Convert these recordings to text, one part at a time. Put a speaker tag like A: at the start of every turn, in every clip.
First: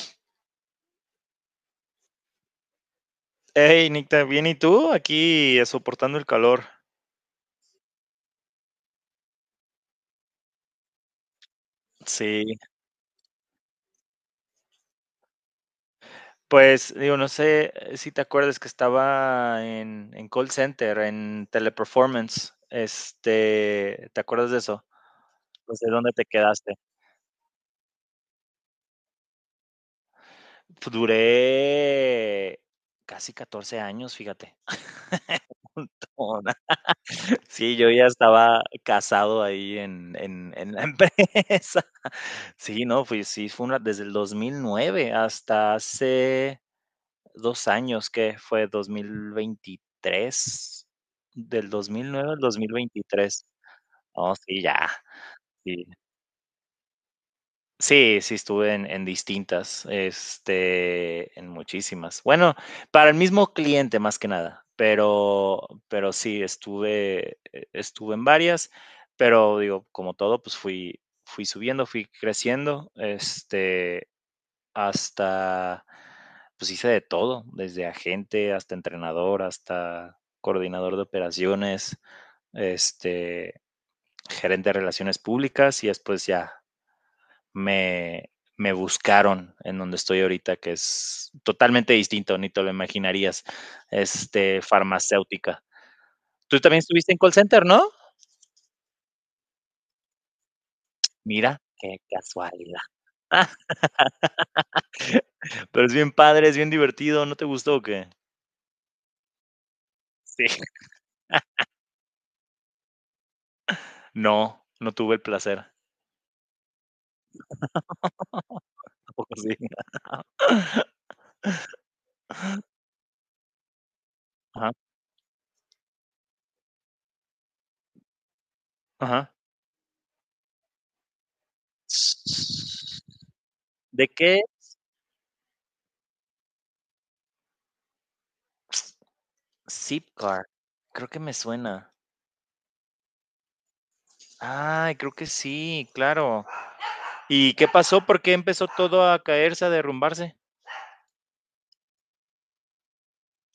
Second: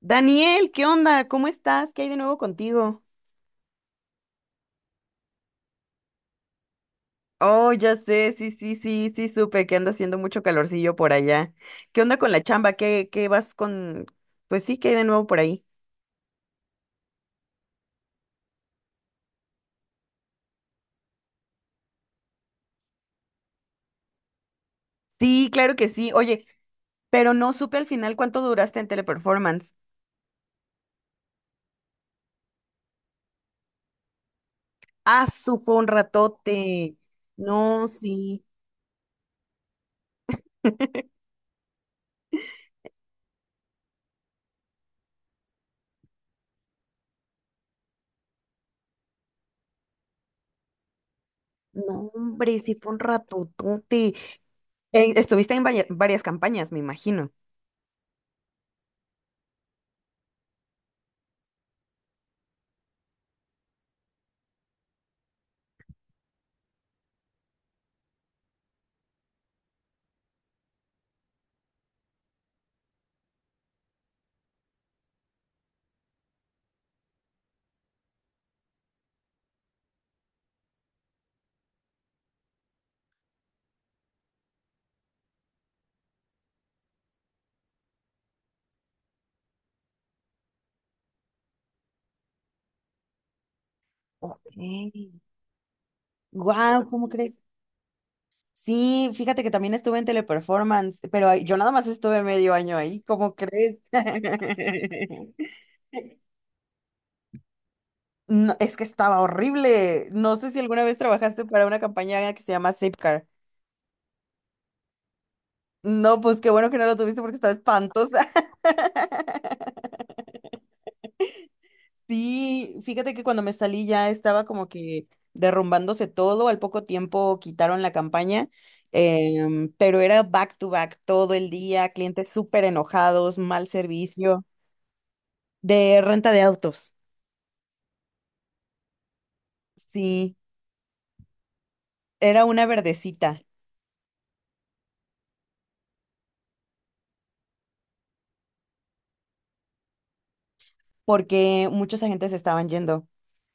A: Daniel, ¿qué onda? ¿Cómo estás? ¿Qué hay de nuevo contigo?
B: Hey, Nicta, bien, ¿y tú? Aquí soportando el calor.
A: Oh, ya sé, sí, sí, sí, sí, supe que anda haciendo mucho calorcillo por allá. ¿Qué onda con la
B: Sí,
A: chamba? ¿Qué vas con...? Pues sí, ¿qué hay de nuevo por ahí?
B: pues digo, no sé, si te acuerdas que estaba en call center, en Teleperformance. Este, ¿te acuerdas de eso?
A: Sí, claro
B: Pues,
A: que
B: de
A: sí.
B: dónde te
A: Oye,
B: quedaste.
A: pero no supe al final cuánto duraste en Teleperformance.
B: Duré casi 14 años, fíjate.
A: Ah, fue un
B: Montona.
A: ratote.
B: Sí,
A: No,
B: yo ya
A: sí.
B: estaba casado ahí en la empresa. Sí, no, fui, sí, fue una, desde el 2009 hasta hace 2 años, ¿que fue? 2023. Del dos
A: No,
B: mil nueve al
A: hombre,
B: dos mil
A: sí fue un
B: veintitrés
A: ratotote.
B: Oh, sí, ya.
A: Estuviste en
B: Sí.
A: varias campañas, me imagino.
B: Sí, sí estuve en distintas, este, en muchísimas. Bueno, para el mismo cliente, más que nada, pero sí, estuve estuve en varias, pero digo, como todo, pues fui subiendo, fui creciendo, este, hasta, pues hice de todo, desde agente hasta entrenador, hasta coordinador de operaciones, este, gerente de relaciones públicas y después ya me, me buscaron en donde estoy ahorita, que es totalmente distinto, ni te lo imaginarías,
A: Ok.
B: este, farmacéutica. Tú también
A: Guau, ¿cómo
B: estuviste en call
A: crees?
B: center, ¿no?
A: Sí, fíjate que también estuve en Teleperformance, pero yo
B: Mira,
A: nada más
B: qué
A: estuve medio año
B: casualidad.
A: ahí, ¿cómo crees?
B: Pero es bien padre, es bien divertido, ¿no te gustó o qué?
A: No, es que estaba horrible. No
B: Sí.
A: sé si alguna vez trabajaste para una campaña que se llama Zipcar.
B: No, no tuve el placer.
A: No, pues qué bueno que no lo tuviste porque estaba espantosa.
B: ¿A poco sí?
A: Sí, fíjate que cuando me salí ya estaba como
B: Ajá,
A: que derrumbándose todo, al poco tiempo quitaron la campaña,
B: ajá.
A: pero era back to back todo el día, clientes súper enojados, mal
B: ¿De qué?
A: servicio. De renta de autos.
B: Zip
A: Sí,
B: Car, creo que me suena.
A: era una verdecita.
B: Ay, creo que sí, claro. ¿Y qué pasó? ¿Por qué empezó todo a caerse, a derrumbarse?
A: Porque muchos agentes estaban yendo,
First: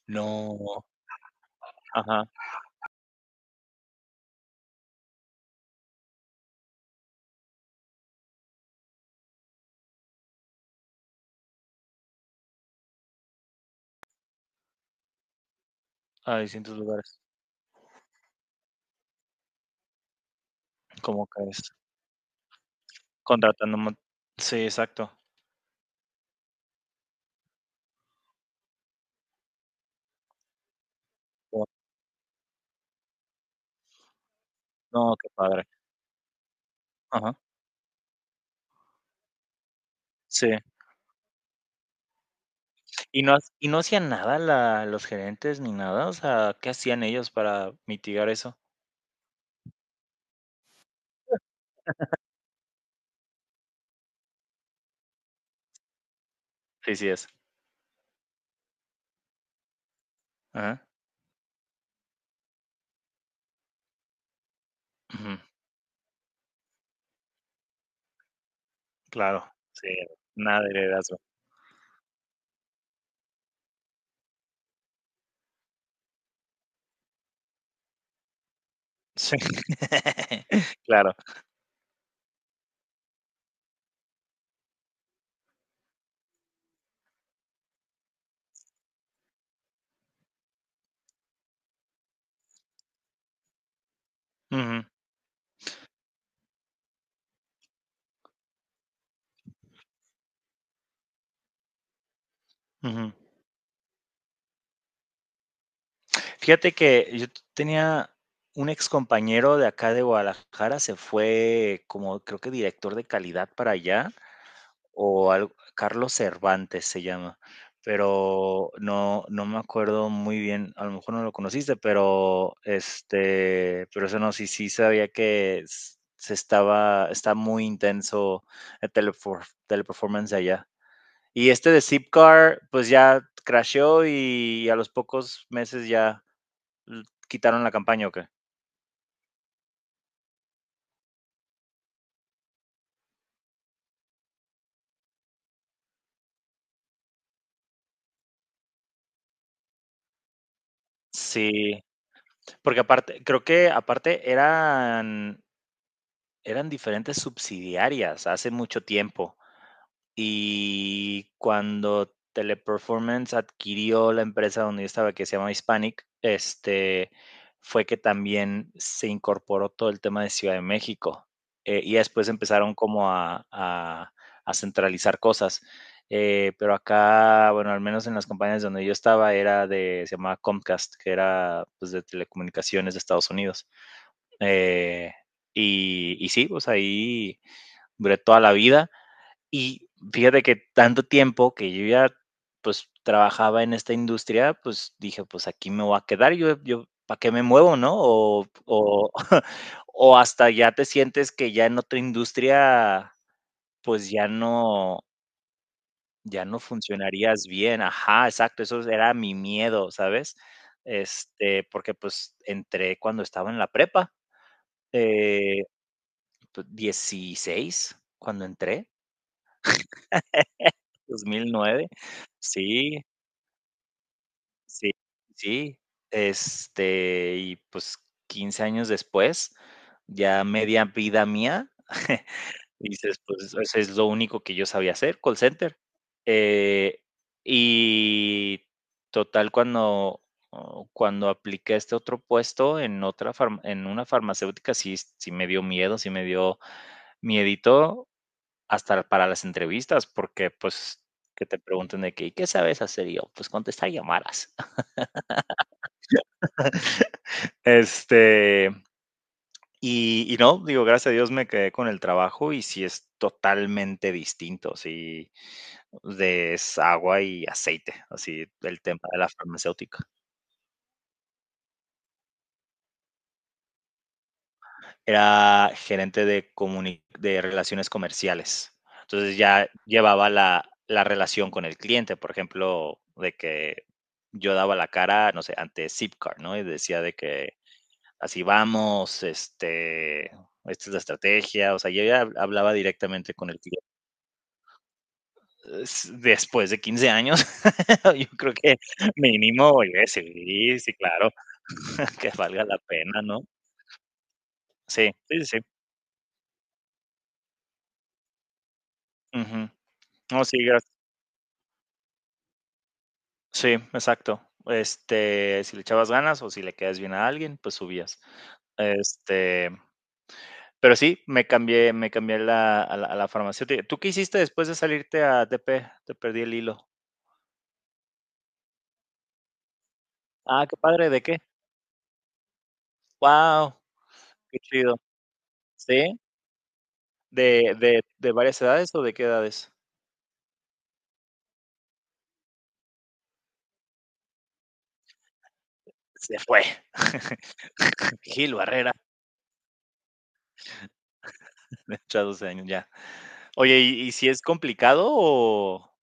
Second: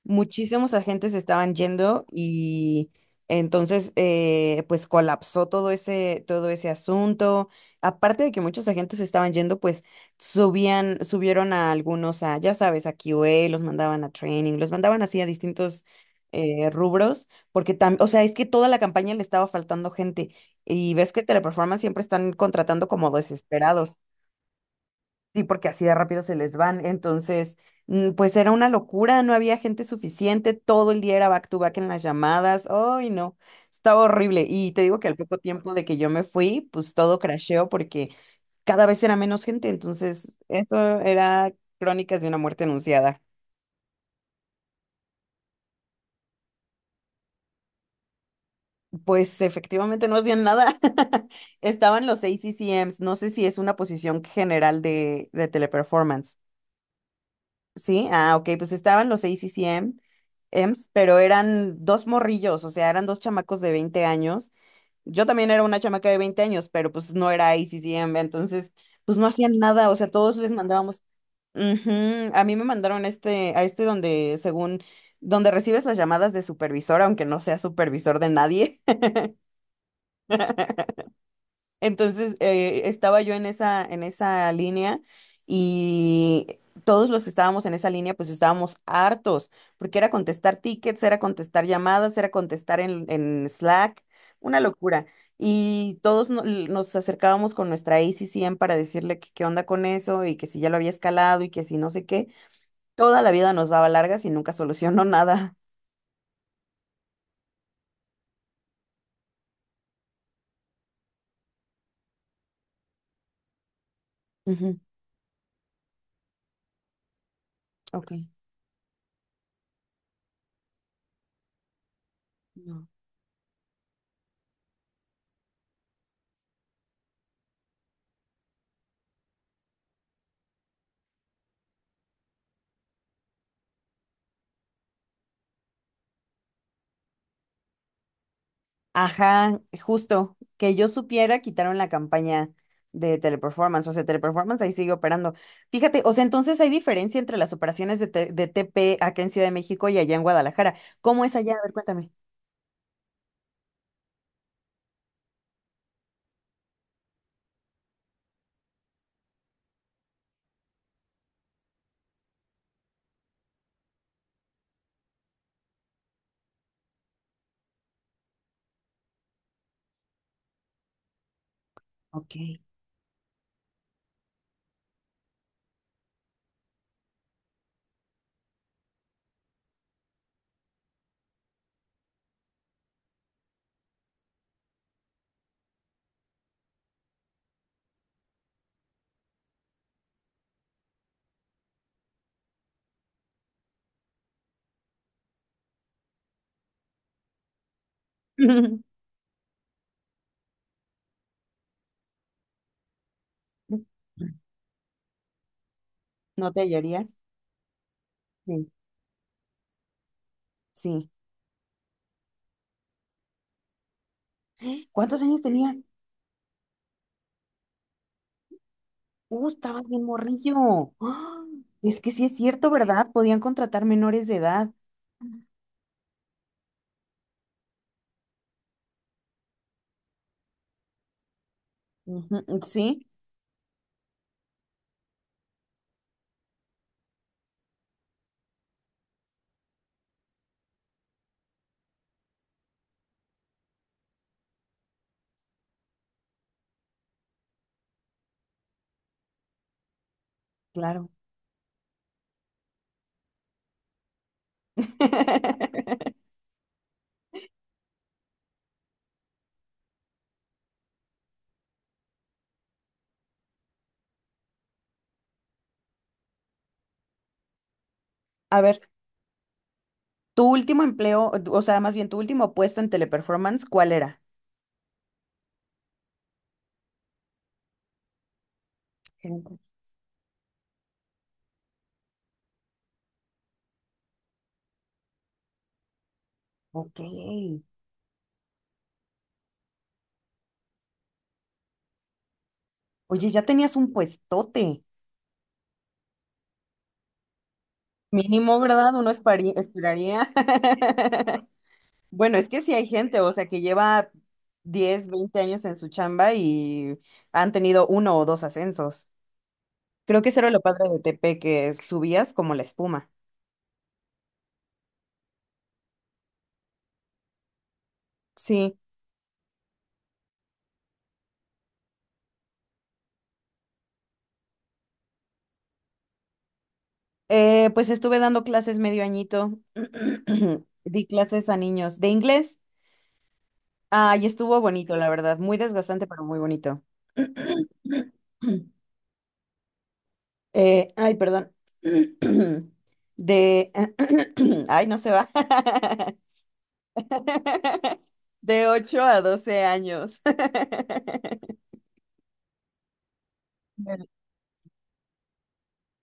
A: muchísimos
B: No.
A: agentes estaban yendo
B: Ajá,
A: y entonces pues colapsó todo ese asunto. Aparte de que muchos agentes estaban yendo, pues subieron a algunos a, ya sabes, a Q QA, los mandaban a training, los mandaban así a distintos
B: a distintos lugares.
A: rubros, porque también, o sea, es que toda la campaña le estaba faltando gente y ves que
B: ¿Cómo caes?
A: Teleperformance siempre están contratando como
B: Contratando.
A: desesperados.
B: Sí, exacto.
A: Sí, porque así de rápido se les van. Entonces, pues era una locura, no había gente suficiente, todo el día era back to
B: Guau.
A: back en las llamadas. Ay, no, estaba horrible. Y te digo que
B: No,
A: al
B: qué
A: poco
B: padre.
A: tiempo de que yo me fui, pues todo
B: Ajá.
A: crasheó porque cada vez era menos gente. Entonces,
B: Sí.
A: eso era crónicas de una muerte anunciada.
B: ¿Y no, y no hacían nada los gerentes ni nada? O sea, ¿qué hacían ellos para mitigar eso?
A: Pues efectivamente no hacían nada. Estaban los ACCMs, no sé si es una posición general de Teleperformance.
B: Sí, sí es.
A: Sí, ah, ok, pues estaban los ACCM
B: Ajá.
A: EMS, pero eran dos morrillos, o sea, eran dos chamacos de 20 años. Yo
B: Ujú.
A: también era una chamaca de 20 años, pero pues no era ICCM, entonces pues no
B: Claro.
A: hacían
B: Sí,
A: nada, o sea, todos les
B: nada de
A: mandábamos.
B: heredazgo.
A: Ujú. A mí me mandaron este, a este donde, según, donde recibes las llamadas de supervisor, aunque no sea supervisor de nadie.
B: Sí, claro.
A: Entonces, estaba yo en esa línea y todos los que estábamos en esa línea, pues estábamos hartos, porque era contestar tickets, era contestar llamadas, era contestar en Slack, una
B: Ujú,
A: locura. Y todos nos acercábamos con nuestra ACCM para decirle que qué onda con eso y que si ya lo había escalado y que si no sé qué.
B: ujú.
A: Toda la vida nos daba largas y nunca solucionó nada.
B: Fíjate que yo tenía un excompañero de acá de Guadalajara, se fue como creo que director de calidad para allá,
A: Ujú.
B: o algo, Carlos Cervantes se llama,
A: Ok.
B: pero no, no me acuerdo muy bien, a lo mejor no lo conociste, pero
A: No.
B: este, pero eso no, sí, sí sabía que está muy intenso el Teleperformance de allá. Y este de Zipcar, pues ya crasheó y a los pocos meses ya quitaron la campaña, ¿o qué?
A: Ajá, justo, que yo supiera, quitaron la campaña de Teleperformance, o sea, Teleperformance ahí sigue operando. Fíjate, o sea, entonces hay diferencia entre las operaciones de TP acá en Ciudad de México y allá en Guadalajara. ¿Cómo es allá? A ver,
B: Sí,
A: cuéntame.
B: porque aparte, creo que aparte eran diferentes subsidiarias hace mucho tiempo. Y cuando Teleperformance adquirió la empresa donde yo estaba, que se llama Hispanic, este, fue que también se incorporó todo el tema de Ciudad de México. Y después
A: Ok.
B: empezaron como a centralizar cosas. Pero acá, bueno, al menos en las compañías donde yo estaba, era de, se llamaba Comcast, que era pues, de telecomunicaciones de Estados Unidos. Eh, y sí, pues ahí duré toda la vida y fíjate que tanto tiempo que yo ya, pues, trabajaba en esta industria, pues, dije: "Pues, aquí me voy a quedar, yo, ¿para qué me muevo?", ¿no? O o o hasta ya te sientes que ya en otra industria, pues, ya no ya
A: ¿No
B: no
A: te hallarías?
B: funcionarías bien. Ajá, exacto,
A: Sí,
B: eso era mi miedo, ¿sabes?
A: sí.
B: Este, porque, pues, entré cuando estaba en la prepa,
A: ¿Cuántos años
B: eh,
A: tenías?
B: pues, 16 cuando entré,
A: Estabas bien morrillo.
B: dos
A: ¡Ah!
B: mil nueve
A: Es que sí es cierto,
B: Sí.
A: ¿verdad? Podían contratar menores de edad.
B: Sí, sí, este, y pues 15 años después, ya media vida mía.
A: Ujú, sí,
B: Dices, pues, eso es lo único que yo sabía hacer, call center. Eh, y total, cuando, oh, cuando apliqué a este otro puesto en otra en una farmacéutica, sí, sí me dio miedo, sí me dio miedito hasta para las entrevistas, porque pues
A: claro.
B: que te pregunten de qué, ¿y qué sabes hacer? Y yo, pues contestar llamadas. Este, y no, digo, gracias a Dios me quedé con el trabajo y sí es totalmente distinto, sí, de es agua y aceite, así
A: A ver.
B: el tema de la farmacéutica.
A: Tu último empleo, o sea, más bien tu último puesto en Teleperformance, ¿cuál era?
B: Era gerente de comuni de relaciones comerciales. Entonces,
A: Gerente.
B: ya llevaba la relación con el cliente, por ejemplo, de que yo daba la cara, no sé, ante Zipcar, ¿no? Y
A: Ok.
B: decía de que así vamos, este, esta es la estrategia, o sea, yo ya hablaba
A: Oye,
B: directamente
A: ya
B: con el
A: tenías
B: cliente.
A: un puestote.
B: Después de 15 años, yo creo
A: Mínimo,
B: que
A: ¿verdad? Uno
B: mínimo, oye,
A: esperaría.
B: sí, sí, claro, que
A: Bueno, es que
B: valga
A: sí
B: la
A: hay gente,
B: pena,
A: o
B: ¿no?
A: sea, que lleva 10,
B: Sí, sí,
A: 20
B: sí. Sí.
A: años en su chamba y han tenido uno o dos ascensos.
B: Ujú.
A: Creo que eso
B: No,
A: era
B: sí,
A: lo padre de TP, que subías como la espuma.
B: sí, exacto. Este, si le echabas ganas o si le quedas bien a alguien, pues subías.
A: Sí.
B: Este, pero sí, me cambié a la farmacéutica. ¿Tú qué hiciste después de salirte a TP? Te perdí el hilo.
A: Pues estuve dando clases medio añito.
B: Ah, qué
A: Di
B: padre, ¿de qué?
A: clases a niños de inglés.
B: Wow,
A: Ay,
B: qué
A: estuvo bonito,
B: chido.
A: la verdad. Muy desgastante,
B: ¿Sí?
A: pero muy bonito.
B: ¿De varias edades o de qué edades?
A: Ay, perdón. De... Ay, no se va.
B: Se fue. Gil
A: De
B: Barrera,
A: 8 a 12 años.
B: de 8 a 12 años, ya. Oye, ¿y si es complicado o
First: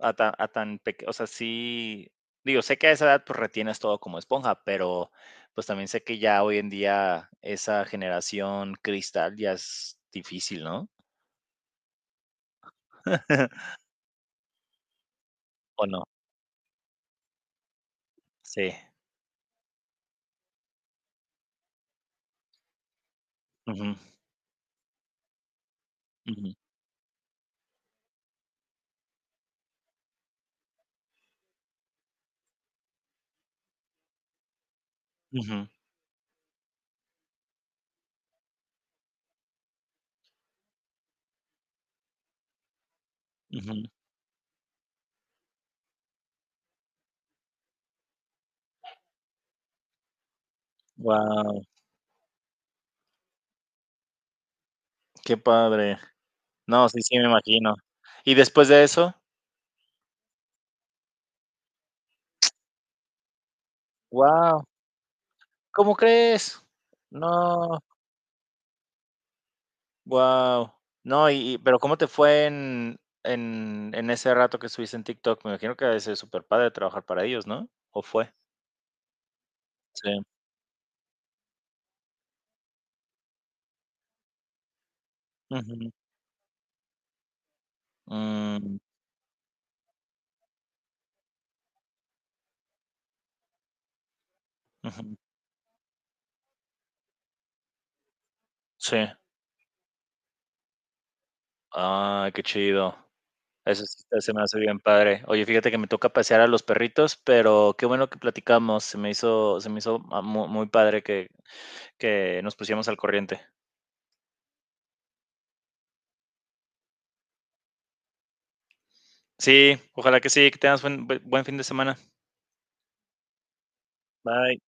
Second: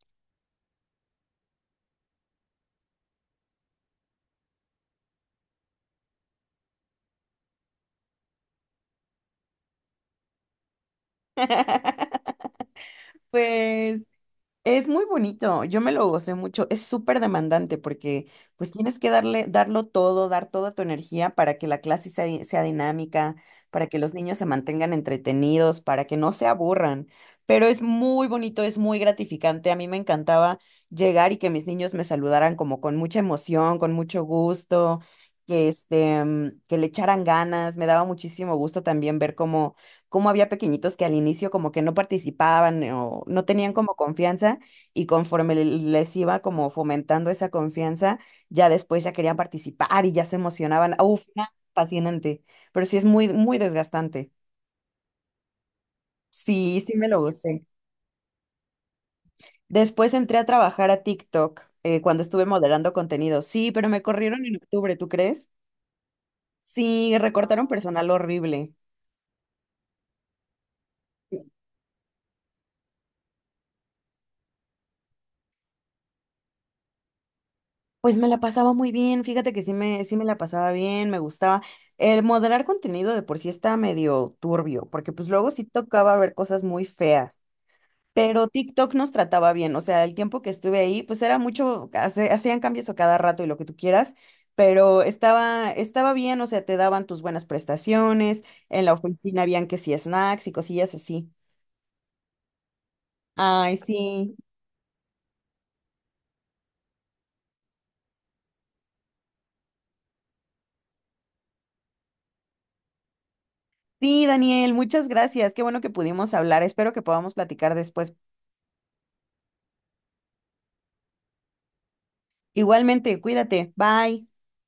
B: a tan peque, o sea, sí, digo, sé que a esa edad, pues, retienes todo como esponja, pero, pues, también sé que ya hoy en día esa generación cristal ya es difícil, ¿no?
A: Pues es muy bonito, yo
B: ¿O
A: me
B: no?
A: lo gocé mucho, es súper demandante porque pues
B: Sí.
A: tienes que darlo todo, dar toda tu energía para que la clase sea dinámica, para
B: Ujú,
A: que los niños se mantengan entretenidos, para que no se
B: ujú,
A: aburran, pero es muy bonito, es muy gratificante, a mí me encantaba llegar y que mis niños me saludaran como con mucha emoción, con mucho gusto, que
B: ujú,
A: este, mm, que le echaran ganas, me daba muchísimo gusto también ver cómo había pequeñitos que al inicio como que no participaban o no tenían
B: ujú.
A: como confianza y conforme les iba como fomentando esa confianza, ya después ya querían participar y ya se emocionaban. Uf, no,
B: Wow,
A: fascinante, pero sí es muy, muy desgastante.
B: qué padre.
A: Sí,
B: No,
A: sí
B: sí,
A: me
B: sí,
A: lo
B: me
A: gocé.
B: imagino. ¿Y después de eso?
A: Después entré a trabajar a TikTok cuando estuve moderando contenido. Sí, pero me corrieron en
B: Guau,
A: octubre, ¿tú crees?
B: ¿cómo crees?
A: Sí, recortaron
B: No,
A: personal horrible.
B: guau. No, y pero, ¿cómo te fue en en ese rato que estuviste en TikTok? Me imagino que debe ser padre trabajar para ellos, ¿no? ¿O
A: Pues me
B: fue?
A: la pasaba muy bien, fíjate que sí me,
B: Sí.
A: sí me la pasaba bien, me gustaba. El moderar contenido de por sí está medio turbio, porque pues luego sí
B: Ujú.
A: tocaba ver cosas muy feas, pero
B: Mm,
A: TikTok nos trataba bien, o sea, el tiempo que estuve ahí, pues era mucho, hacían cambios a cada rato y lo que tú quieras, pero
B: ujú.
A: estaba bien, o sea, te daban tus buenas prestaciones, en la
B: Sí.
A: oficina habían que sí snacks y cosillas así.
B: Ah, qué chido.
A: Ay,
B: Eso sí está se
A: sí.
B: me hace bien padre. Oye, fíjate que me toca pasear a los perritos, pero qué bueno que platicamos. Se me hizo mu muy padre que nos pusiéramos al corriente.
A: Sí, Daniel, muchas gracias. Qué bueno que pudimos hablar. Espero que podamos platicar después.
B: Sí, ojalá que sí, que tengas buen fin de semana.
A: Igualmente, cuídate. Bye.
B: Bye.